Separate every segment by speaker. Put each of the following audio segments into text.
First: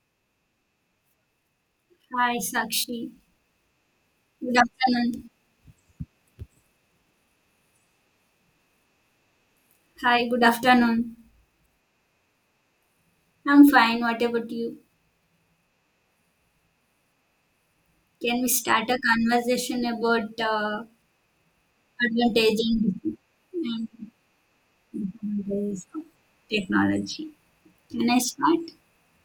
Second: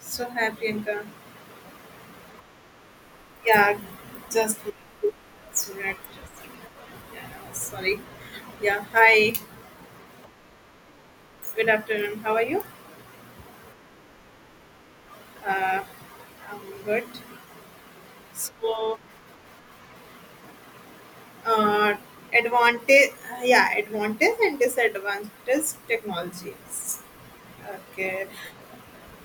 Speaker 1: So hi Priyanka.
Speaker 2: Hi, Sakshi.
Speaker 1: Yeah, just
Speaker 2: Good afternoon.
Speaker 1: just a minute, just a minute. Yeah, sorry. Yeah, hi.
Speaker 2: Hi, good afternoon.
Speaker 1: Good afternoon. How are you?
Speaker 2: I'm fine. What about you?
Speaker 1: Uh, I'm good.
Speaker 2: Can we start
Speaker 1: So,
Speaker 2: a conversation about
Speaker 1: uh,
Speaker 2: advantage
Speaker 1: Advantage.
Speaker 2: and
Speaker 1: Yeah,
Speaker 2: and
Speaker 1: advantage and disadvantage
Speaker 2: disadvantages of
Speaker 1: technologies.
Speaker 2: technology? Can I
Speaker 1: Okay.
Speaker 2: start?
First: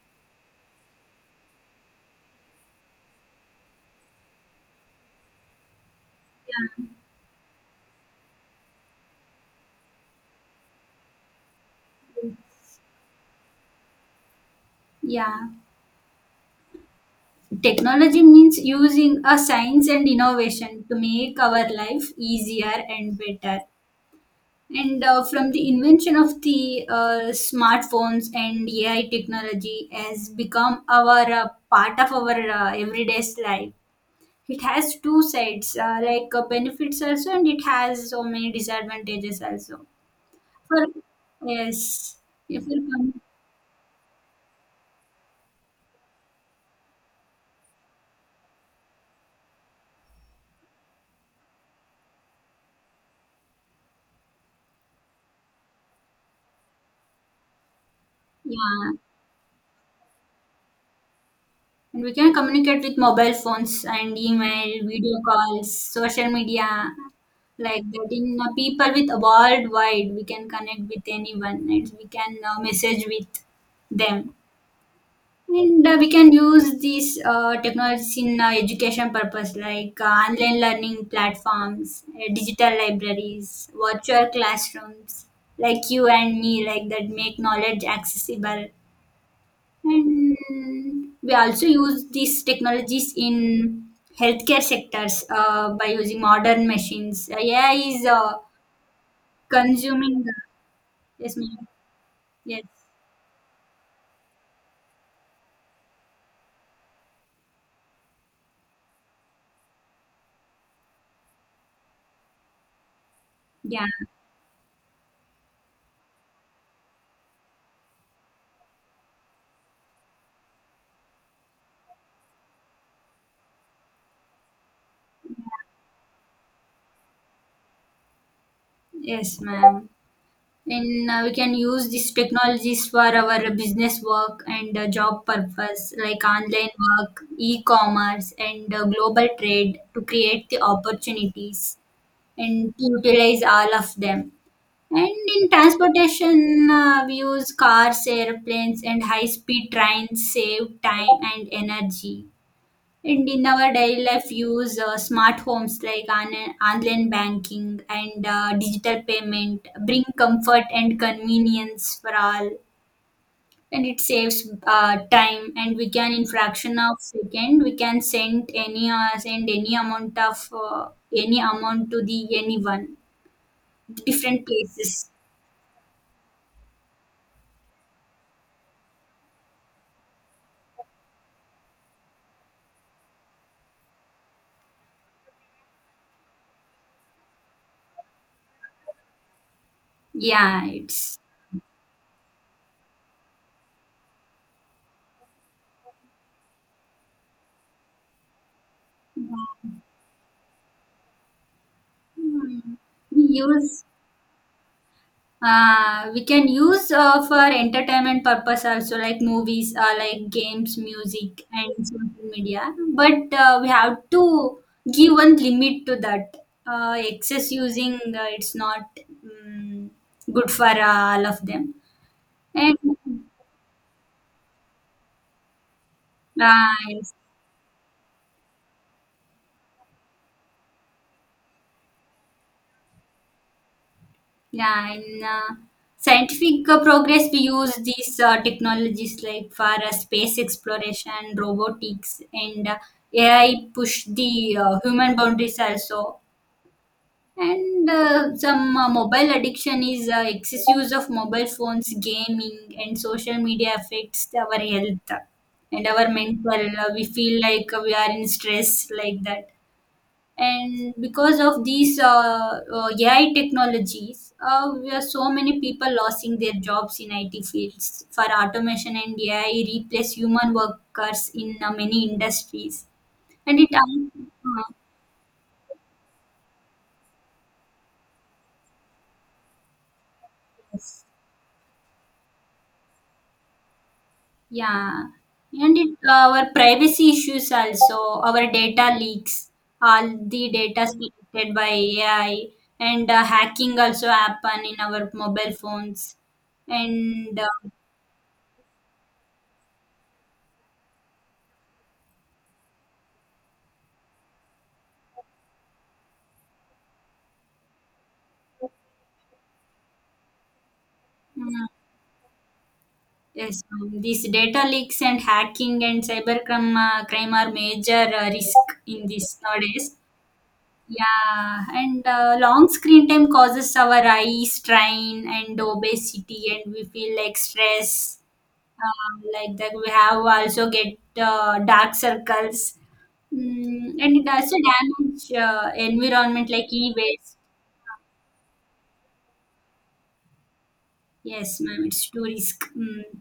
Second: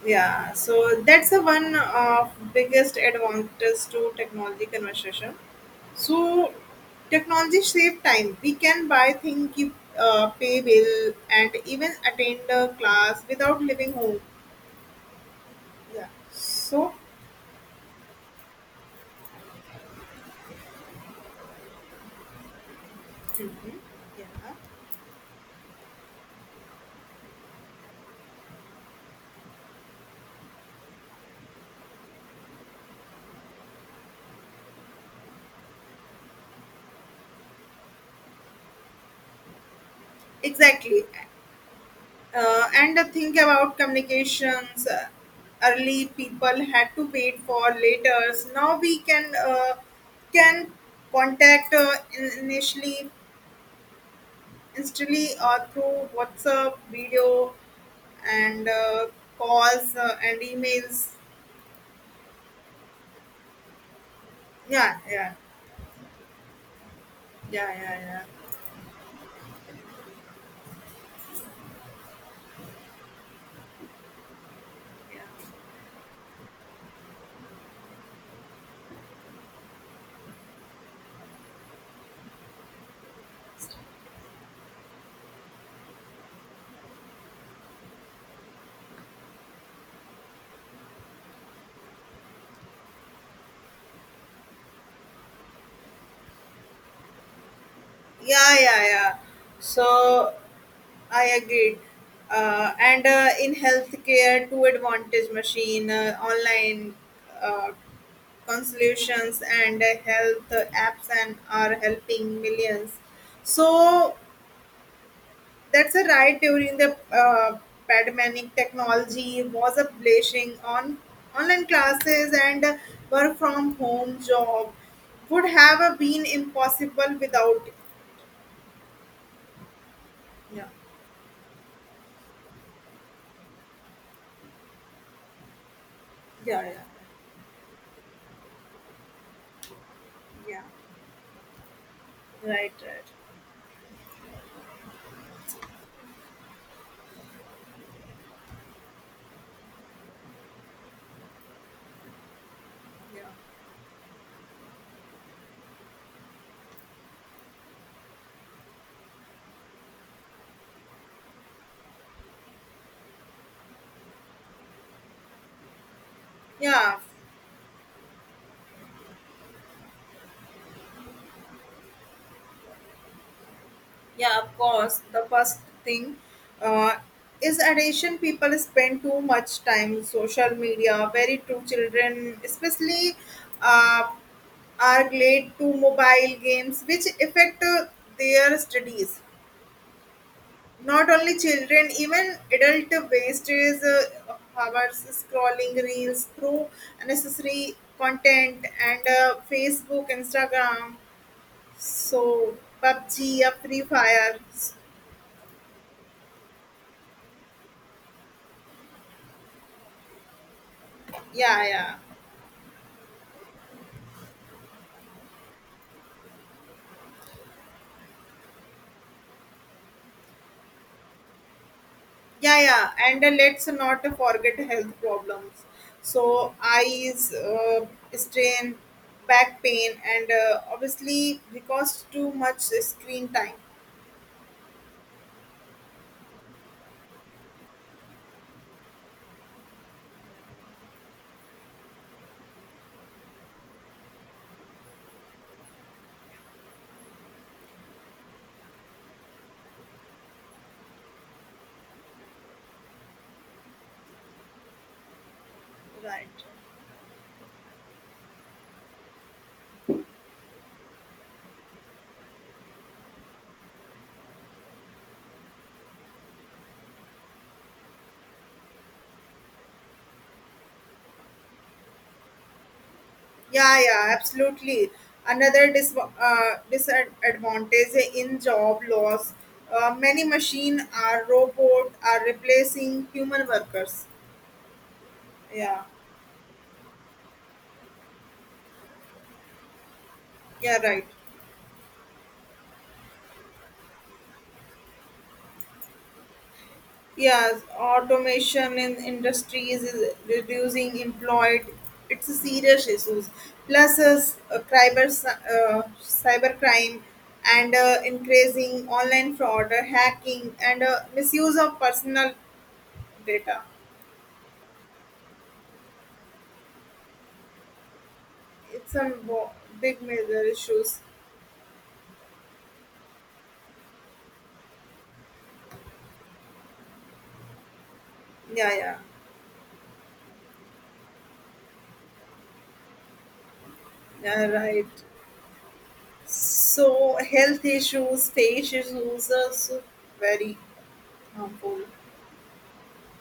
Speaker 1: Yeah. So that's the one of biggest advantage to technology conversation. So
Speaker 2: Yeah.
Speaker 1: technology save time. We can buy things, keep pay bill, and even attend a class without leaving home.
Speaker 2: Yeah.
Speaker 1: Yeah.
Speaker 2: Technology means using a science and innovation to make our life easier and better.
Speaker 1: Hmm. Yeah.
Speaker 2: And from the invention of the smartphones and AI technology has become our part of our everyday life. It has two sides, like benefits also, and it has so many disadvantages also. For
Speaker 1: Exactly,
Speaker 2: yes, if we
Speaker 1: and
Speaker 2: com-
Speaker 1: think about communications. Early people had to wait for letters. Now we can can contact in- initially instantly through WhatsApp video and
Speaker 2: yeah,
Speaker 1: uh, calls and emails.
Speaker 2: and we can communicate with mobile phones and email,
Speaker 1: Yeah,
Speaker 2: video
Speaker 1: yeah,
Speaker 2: calls, social media,
Speaker 1: yeah,
Speaker 2: like
Speaker 1: yeah,
Speaker 2: that
Speaker 1: yeah,
Speaker 2: in people with worldwide we can connect with anyone and we can message with them
Speaker 1: yeah,
Speaker 2: and we can use these technologies in education purpose like online learning platforms digital libraries virtual classrooms like you and me like that make knowledge accessible, and we also use these technologies in healthcare sectors, by using modern machines. AI is
Speaker 1: yeah, yeah, yeah.
Speaker 2: consuming
Speaker 1: So
Speaker 2: the
Speaker 1: I
Speaker 2: yes, ma'am.
Speaker 1: agreed.
Speaker 2: Yes.
Speaker 1: And In healthcare, two advantage machine, online uh, consultations, and health apps, and are helping millions.
Speaker 2: Yeah.
Speaker 1: So That's a right. During the pandemic, technology was a blessing on online classes and work from home job would have been impossible without it.
Speaker 2: Yes, ma'am.
Speaker 1: Yeah,
Speaker 2: And we can use these technologies for our business work and job purpose, like
Speaker 1: yeah,
Speaker 2: online
Speaker 1: yeah.
Speaker 2: work, e-commerce, and global trade to create
Speaker 1: Yeah,
Speaker 2: the opportunities
Speaker 1: right,
Speaker 2: and to
Speaker 1: right.
Speaker 2: utilize all of them. And in transportation, we use cars, airplanes, and high-speed trains save time and energy.
Speaker 1: Yeah,
Speaker 2: And in our daily life, use smart homes like online banking and digital payment bring comfort and convenience for all. And it saves time, and we can in fraction
Speaker 1: yeah,
Speaker 2: of second we can send any amount of any amount to the anyone
Speaker 1: yeah.
Speaker 2: different
Speaker 1: Of course,
Speaker 2: places.
Speaker 1: the first thing uh, is addition. People spend too much time social media. Very true, children, especially. Uh, are glued to mobile games, which affect their studies.
Speaker 2: Yeah,
Speaker 1: Not
Speaker 2: it's.
Speaker 1: only children, even adult wastes is hours scrolling reels through unnecessary content and
Speaker 2: Yeah.
Speaker 1: Facebook, Instagram, so
Speaker 2: Hmm. We
Speaker 1: PUBG, Free
Speaker 2: use
Speaker 1: Fire.
Speaker 2: we can use for entertainment purpose also like movies like games music
Speaker 1: Yeah,
Speaker 2: and
Speaker 1: yeah,
Speaker 2: social media, but we have to give one limit to that excess using, it's not um, good for all of them
Speaker 1: yeah,
Speaker 2: and
Speaker 1: yeah, and let's not forget health problems. So
Speaker 2: yes.
Speaker 1: eyes strain, back pain and obviously because too much screen time.
Speaker 2: Yeah, in scientific progress, we use these technologies like for space exploration, robotics, and AI push the human boundaries also. And some mobile addiction is excess use of mobile phones, gaming, and social media affects our health and our
Speaker 1: Right.
Speaker 2: mental. We feel like we are in stress like that, and because of these AI technologies, we are so many people losing their jobs in IT fields for automation and AI replace human workers in many industries, and it
Speaker 1: Yeah, yeah,
Speaker 2: uh,
Speaker 1: absolutely. Another disadvantage in job loss. Many machine are robot are replacing human workers.
Speaker 2: yeah, and
Speaker 1: Yeah,
Speaker 2: it our privacy issues also, our data leaks, all the
Speaker 1: yeah,
Speaker 2: data
Speaker 1: right.
Speaker 2: collected by AI, and hacking also happen in our mobile phones and.
Speaker 1: Yes, automation in industries is reducing employed. It's a serious issues. Plus, is cyber crime and increasing online fraud, hacking, and misuse
Speaker 2: Mm,
Speaker 1: of personal data.
Speaker 2: Yes, these data leaks and hacking and cybercrime crime are major risk
Speaker 1: It's
Speaker 2: in
Speaker 1: a
Speaker 2: this nowadays.
Speaker 1: big major issues.
Speaker 2: Yeah, and long screen time causes our eye strain and obesity, and we feel like stress.
Speaker 1: Yeah, yeah,
Speaker 2: Like that, we have also get dark circles, mm, and it
Speaker 1: yeah.
Speaker 2: also
Speaker 1: Right.
Speaker 2: damage environment like
Speaker 1: So
Speaker 2: e-waste.
Speaker 1: health issues, face issues are so very
Speaker 2: Yes,
Speaker 1: harmful.
Speaker 2: ma'am, it's too risk. Mm.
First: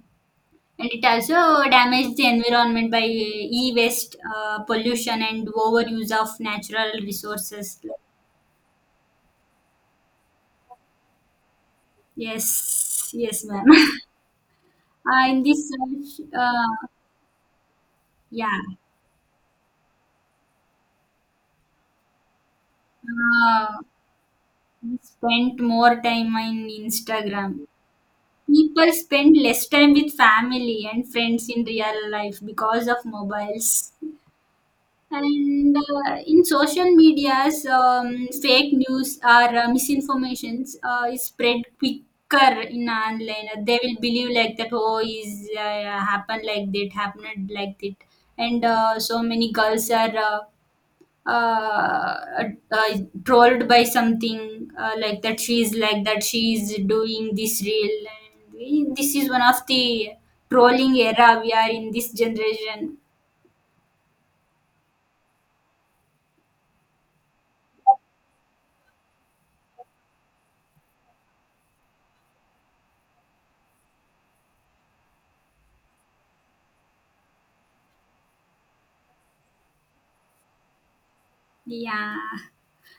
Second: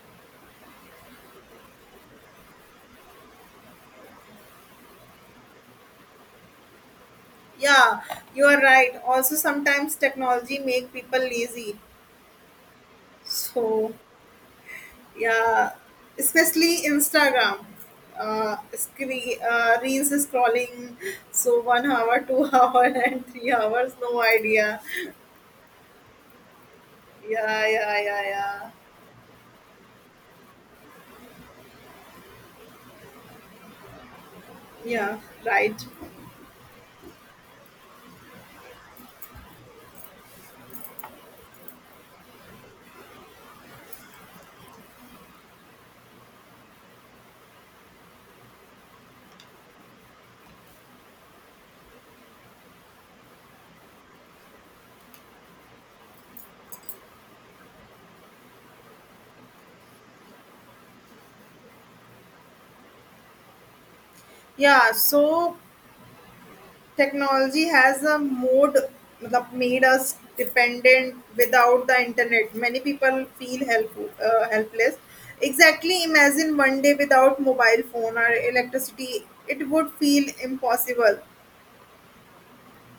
Speaker 2: And it also damages the environment by e-waste pollution and overuse of natural resources.
Speaker 1: Yeah, you are right. Also, sometimes technology make people lazy.
Speaker 2: Yes, yes, ma'am.
Speaker 1: So
Speaker 2: In
Speaker 1: yeah,
Speaker 2: this uh,
Speaker 1: especially
Speaker 2: uh,
Speaker 1: Instagram,
Speaker 2: yeah,
Speaker 1: screen, reels scrolling. So 1 hour, 2 hour, and three
Speaker 2: uh,
Speaker 1: hours. No idea.
Speaker 2: we spent more time on
Speaker 1: Yeah,
Speaker 2: Instagram.
Speaker 1: yeah, yeah, yeah,
Speaker 2: People spend less time with family and friends in real life because of mobiles.
Speaker 1: yeah, right.
Speaker 2: And in social medias, fake news or misinformations is spread quicker in online. They will believe like that. Oh, is happened like that, and so many girls are. Uh, uh, trolled by something like that she is, like that she is doing this real, and we, this is one of the trolling era we are in this generation.
Speaker 1: Yeah. So technology has a mode मतलब made us dependent without the internet. Many people feel helpless. Exactly, imagine one day without mobile phone or electricity, it would feel impossible.
Speaker 2: Yeah.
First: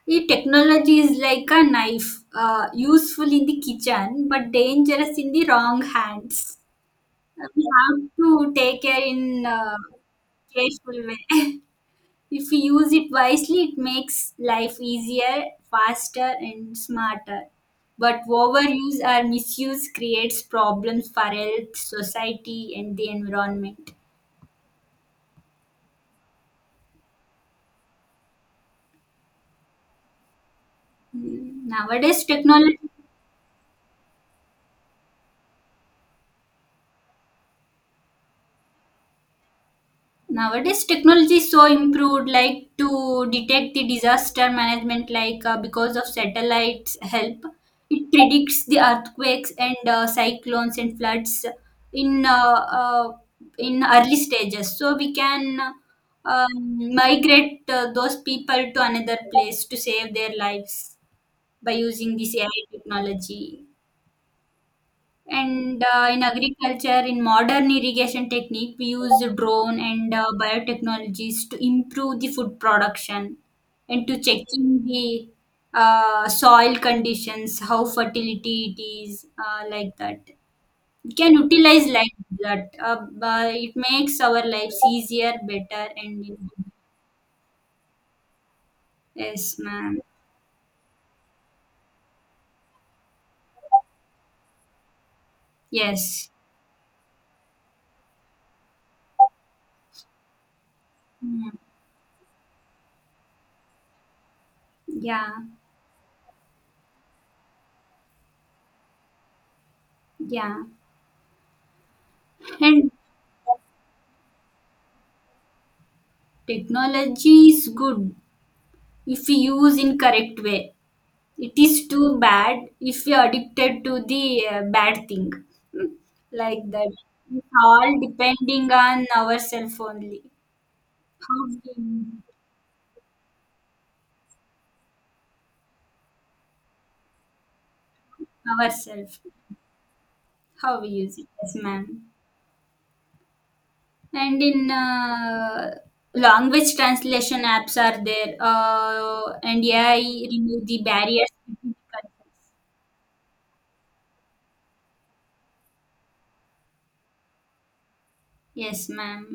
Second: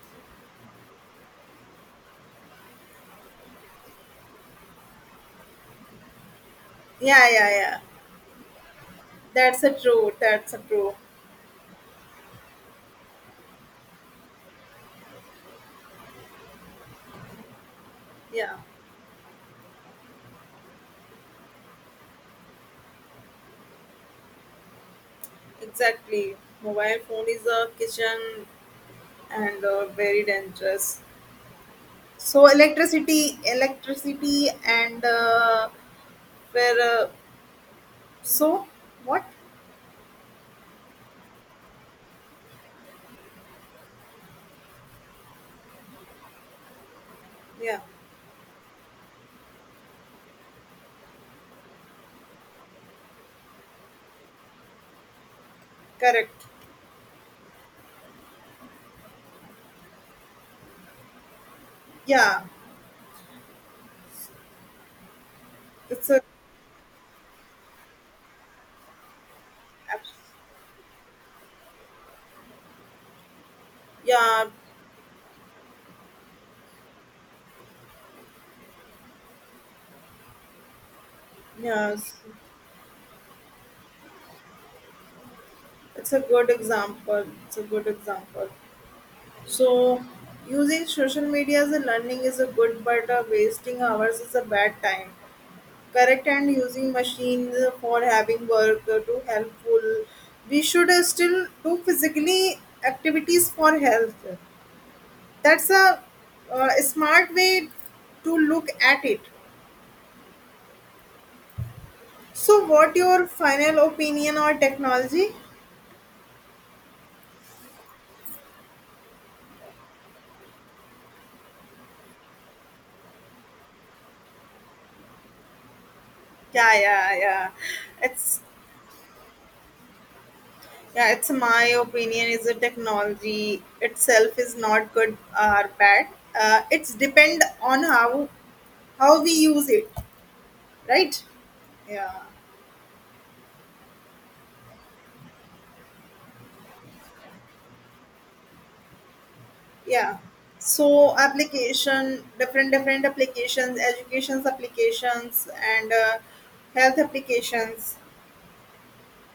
Speaker 2: The technology is like a knife, useful in the kitchen but dangerous in the wrong hands.
Speaker 1: Yeah, yeah,
Speaker 2: We
Speaker 1: yeah.
Speaker 2: have to take care in
Speaker 1: That's a true. That's a true.
Speaker 2: careful way. If we use it wisely, it makes life easier, faster, and smarter. But
Speaker 1: Yeah,
Speaker 2: overuse or misuse creates problems for health, society, and the environment.
Speaker 1: exactly. Mobile phone is a kitchen and very dangerous.
Speaker 2: Mm.
Speaker 1: So electricity, and where, so what?
Speaker 2: Nowadays technology is so improved like to detect the disaster management like because of satellites help,
Speaker 1: Yeah,
Speaker 2: it predicts the earthquakes and cyclones and floods in uh, uh, in early stages, so we can
Speaker 1: correct.
Speaker 2: um, migrate those people to another place to save their lives by using this
Speaker 1: Yeah,
Speaker 2: AI technology. And
Speaker 1: it's a
Speaker 2: in agriculture, in modern irrigation technique, we use drone and biotechnologies to improve the food production and to
Speaker 1: yeah,
Speaker 2: checking the soil conditions, how fertility it is, like that. We can utilize
Speaker 1: yeah.
Speaker 2: like that. But it makes our lives easier, better,
Speaker 1: It's a
Speaker 2: and
Speaker 1: good example. It's a good example.
Speaker 2: yes, ma'am.
Speaker 1: So, using social media as a learning is a good, but wasting hours is a bad time. Correct,
Speaker 2: Yes.
Speaker 1: and using machines for having work to helpful. We should still
Speaker 2: Mm.
Speaker 1: do physically activities for health.
Speaker 2: Yeah,
Speaker 1: That's a smart way to look at it.
Speaker 2: yeah.
Speaker 1: So,
Speaker 2: And
Speaker 1: what your final opinion on technology?
Speaker 2: technology is good if we use in correct way. It is too bad if you're addicted to the bad thing. Hmm, like
Speaker 1: Yeah,
Speaker 2: that,
Speaker 1: yeah, yeah.
Speaker 2: it's all
Speaker 1: it's
Speaker 2: depending on ourselves only.
Speaker 1: Yeah, it's
Speaker 2: How
Speaker 1: my
Speaker 2: we
Speaker 1: opinion is the technology itself is not good or bad. It's depend on how
Speaker 2: Ourselves,
Speaker 1: how we use it.
Speaker 2: how we use
Speaker 1: Right,
Speaker 2: it, yes, ma'am.
Speaker 1: yeah,
Speaker 2: And in language translation apps are there, and AI
Speaker 1: yeah.
Speaker 2: remove the
Speaker 1: So
Speaker 2: barriers between
Speaker 1: application
Speaker 2: cultures.
Speaker 1: different different applications educations applications and health applications.
Speaker 2: Yes, ma'am.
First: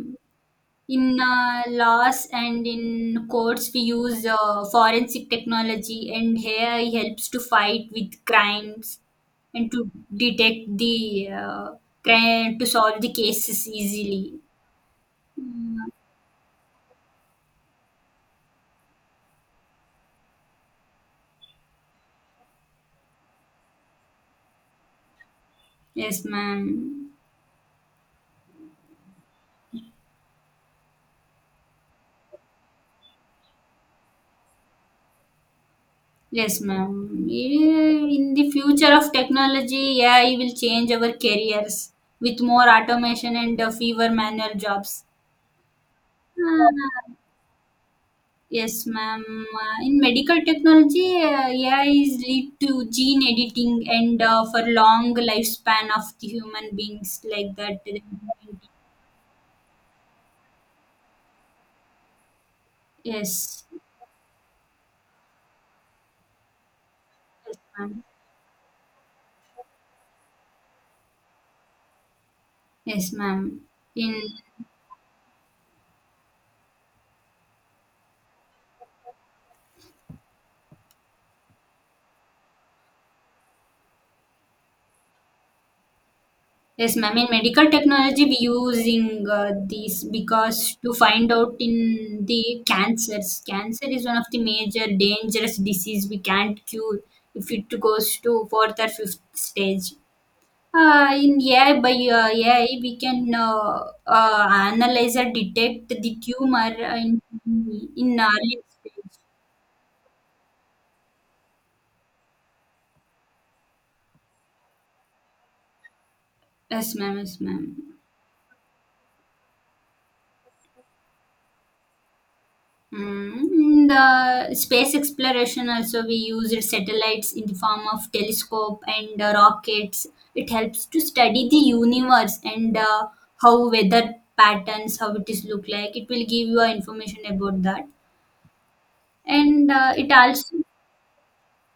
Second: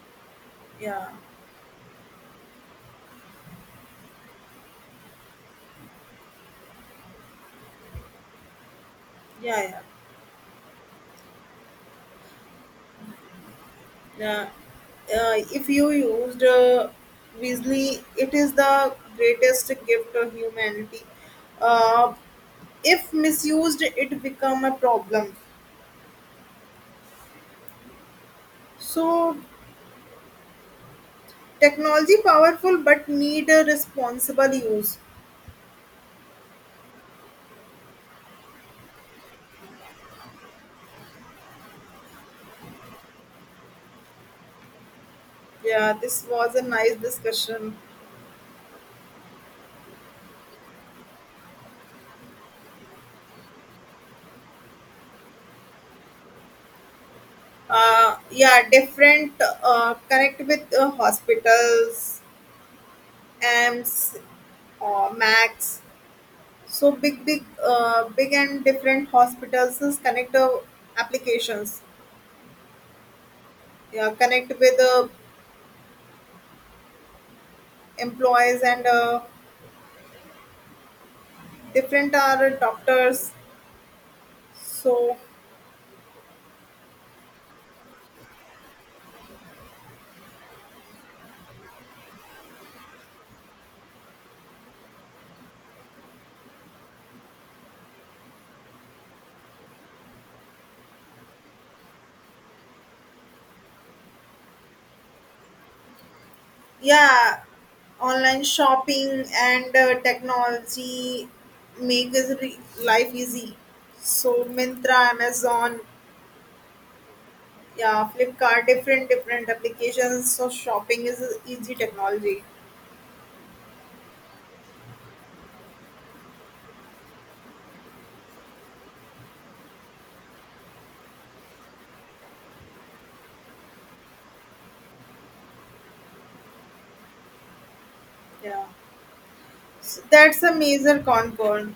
Speaker 2: In
Speaker 1: Yeah,
Speaker 2: laws and in courts, we use forensic technology, and AI helps to fight with crimes
Speaker 1: yeah,
Speaker 2: and
Speaker 1: yeah.
Speaker 2: to detect the crime, to solve the cases easily.
Speaker 1: Uh, if
Speaker 2: Mm.
Speaker 1: you used Weasley, it is the greatest gift of humanity. Uh, if misused, it become a problem.
Speaker 2: Yes, ma'am.
Speaker 1: So technology powerful, but need a responsible use.
Speaker 2: Yes, ma'am. Yeah, in the future of technology, AI will change our careers with more automation and fewer manual jobs.
Speaker 1: Yeah, this was a nice
Speaker 2: Ah.
Speaker 1: discussion.
Speaker 2: Yes, ma'am. In medical technology, AI is lead to gene editing and for long lifespan of the human beings like that.
Speaker 1: Yeah, different connect with hospitals,
Speaker 2: Yes,
Speaker 1: AMS, MAX. So big, big,
Speaker 2: yes, ma'am.
Speaker 1: uh, big and different hospitals is connect applications.
Speaker 2: Yes, ma'am.
Speaker 1: Yeah,
Speaker 2: In
Speaker 1: connect with employees and different are doctors. So
Speaker 2: yes, ma'am. In medical technology, we using these because to find out in the cancers. Cancer is one of the major dangerous disease we can't cure if it goes to fourth or fifth stage. In AI, by AI, we can analyze or detect the tumor in
Speaker 1: yeah,
Speaker 2: in
Speaker 1: online
Speaker 2: early stage.
Speaker 1: shopping and technology make is life easy. So Mintra, Amazon,
Speaker 2: Yes, ma'am. Yes, ma'am.
Speaker 1: yeah, Flipkart, different different applications. So shopping is a easy technology.
Speaker 2: Mm, in the space exploration also we use satellites in the form of telescope and rockets. It helps to study the universe and how weather patterns, how it is look like. It will give you information about that,
Speaker 1: Yeah,
Speaker 2: and
Speaker 1: so
Speaker 2: it
Speaker 1: that's a
Speaker 2: also
Speaker 1: major concern.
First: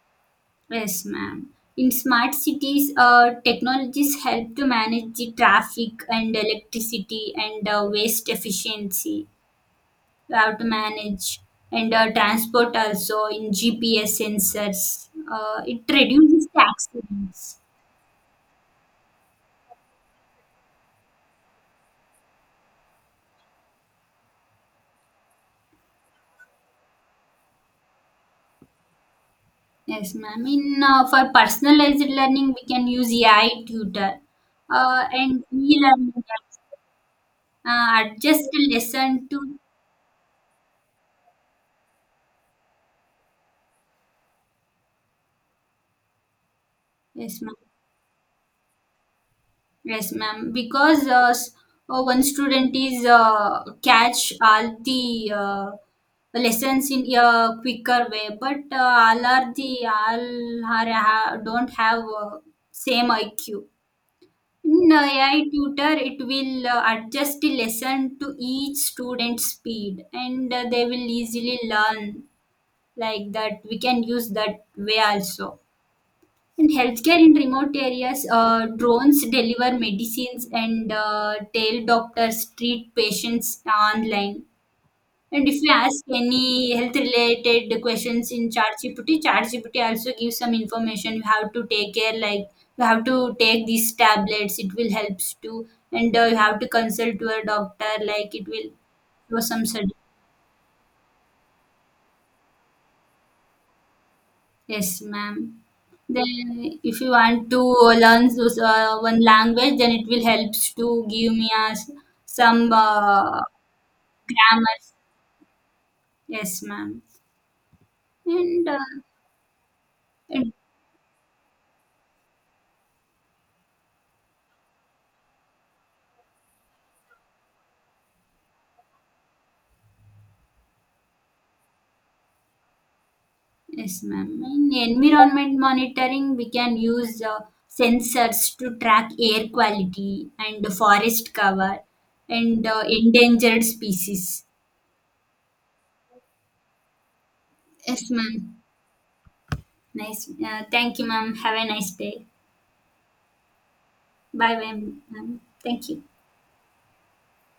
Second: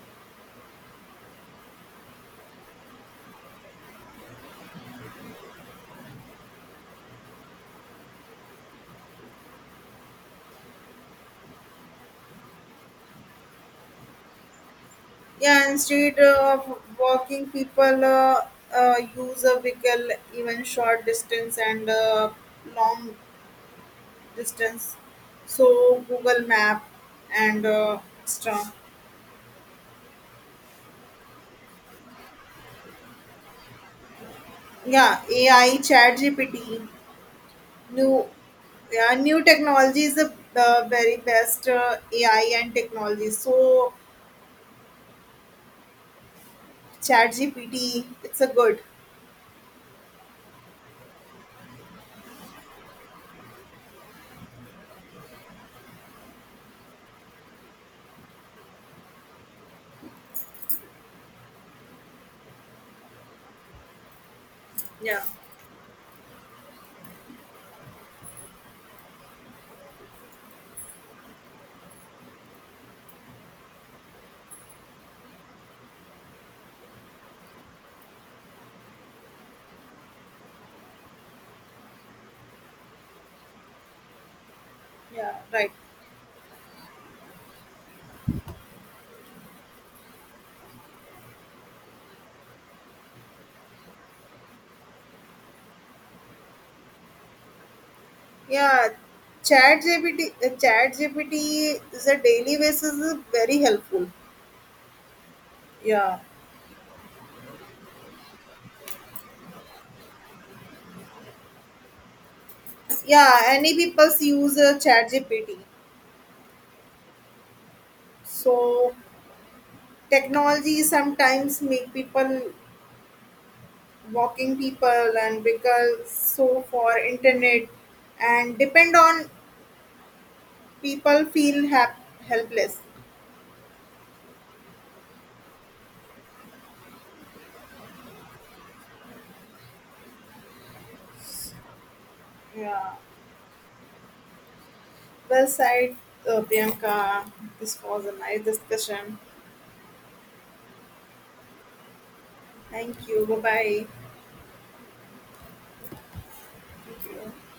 Speaker 2: yes, ma'am. In smart cities, technologies help to manage the traffic and electricity and waste efficiency. You have to manage and transport also in GPS sensors.
Speaker 1: Yeah,
Speaker 2: It
Speaker 1: instead
Speaker 2: reduces the
Speaker 1: of walking,
Speaker 2: accidents.
Speaker 1: people use a vehicle, even short distance and long distance. So Google Map and extra.
Speaker 2: Yes, ma'am. In for personalized learning, we can use AI tutor
Speaker 1: Yeah,
Speaker 2: and
Speaker 1: AI,
Speaker 2: e-learning
Speaker 1: Chat
Speaker 2: apps.
Speaker 1: GPT, new,
Speaker 2: Adjust the
Speaker 1: yeah,
Speaker 2: lesson
Speaker 1: new
Speaker 2: to
Speaker 1: technology is the very best AI and technology. So Chat
Speaker 2: yes, ma'am.
Speaker 1: GPT, it's a good.
Speaker 2: Yes, ma'am. Because one student is catch all the lessons in a quicker way, but all don't have same IQ. In
Speaker 1: Yeah,
Speaker 2: AI tutor, it will adjust the lesson to each student's speed, and they will easily learn like that. We can use that way also. In healthcare in remote areas, drones deliver medicines and tell doctors treat patients online.
Speaker 1: yeah,
Speaker 2: And if
Speaker 1: right.
Speaker 2: you ask any health related questions in ChatGPT, ChatGPT also gives some information. You have to take care, like you have to take these tablets, it will help too. And you have to consult your doctor, like it will
Speaker 1: Yeah,
Speaker 2: show some suggestions.
Speaker 1: ChatGPT is a daily basis is very helpful.
Speaker 2: Yes, ma'am.
Speaker 1: Yeah,
Speaker 2: Then, if you want to learn those, one language, then it will helps to give me as some
Speaker 1: yeah. Any people use
Speaker 2: grammar.
Speaker 1: ChatGPT.
Speaker 2: Yes, ma'am. And
Speaker 1: So
Speaker 2: and-
Speaker 1: technology sometimes make people walking people and because so for internet and depend on people feel helpless.
Speaker 2: yes, ma'am. In environment monitoring, we can use sensors to track air quality and the forest cover and
Speaker 1: Yeah.
Speaker 2: endangered species.
Speaker 1: Well said, Priyanka. This was
Speaker 2: Yes,
Speaker 1: a nice
Speaker 2: ma'am.
Speaker 1: discussion.
Speaker 2: Nice. Thank you, ma'am. Have a nice day.
Speaker 1: Thank you. Bye bye.
Speaker 2: Bye, ma'am. Ma'am. Thank you.
Speaker 1: Thank you.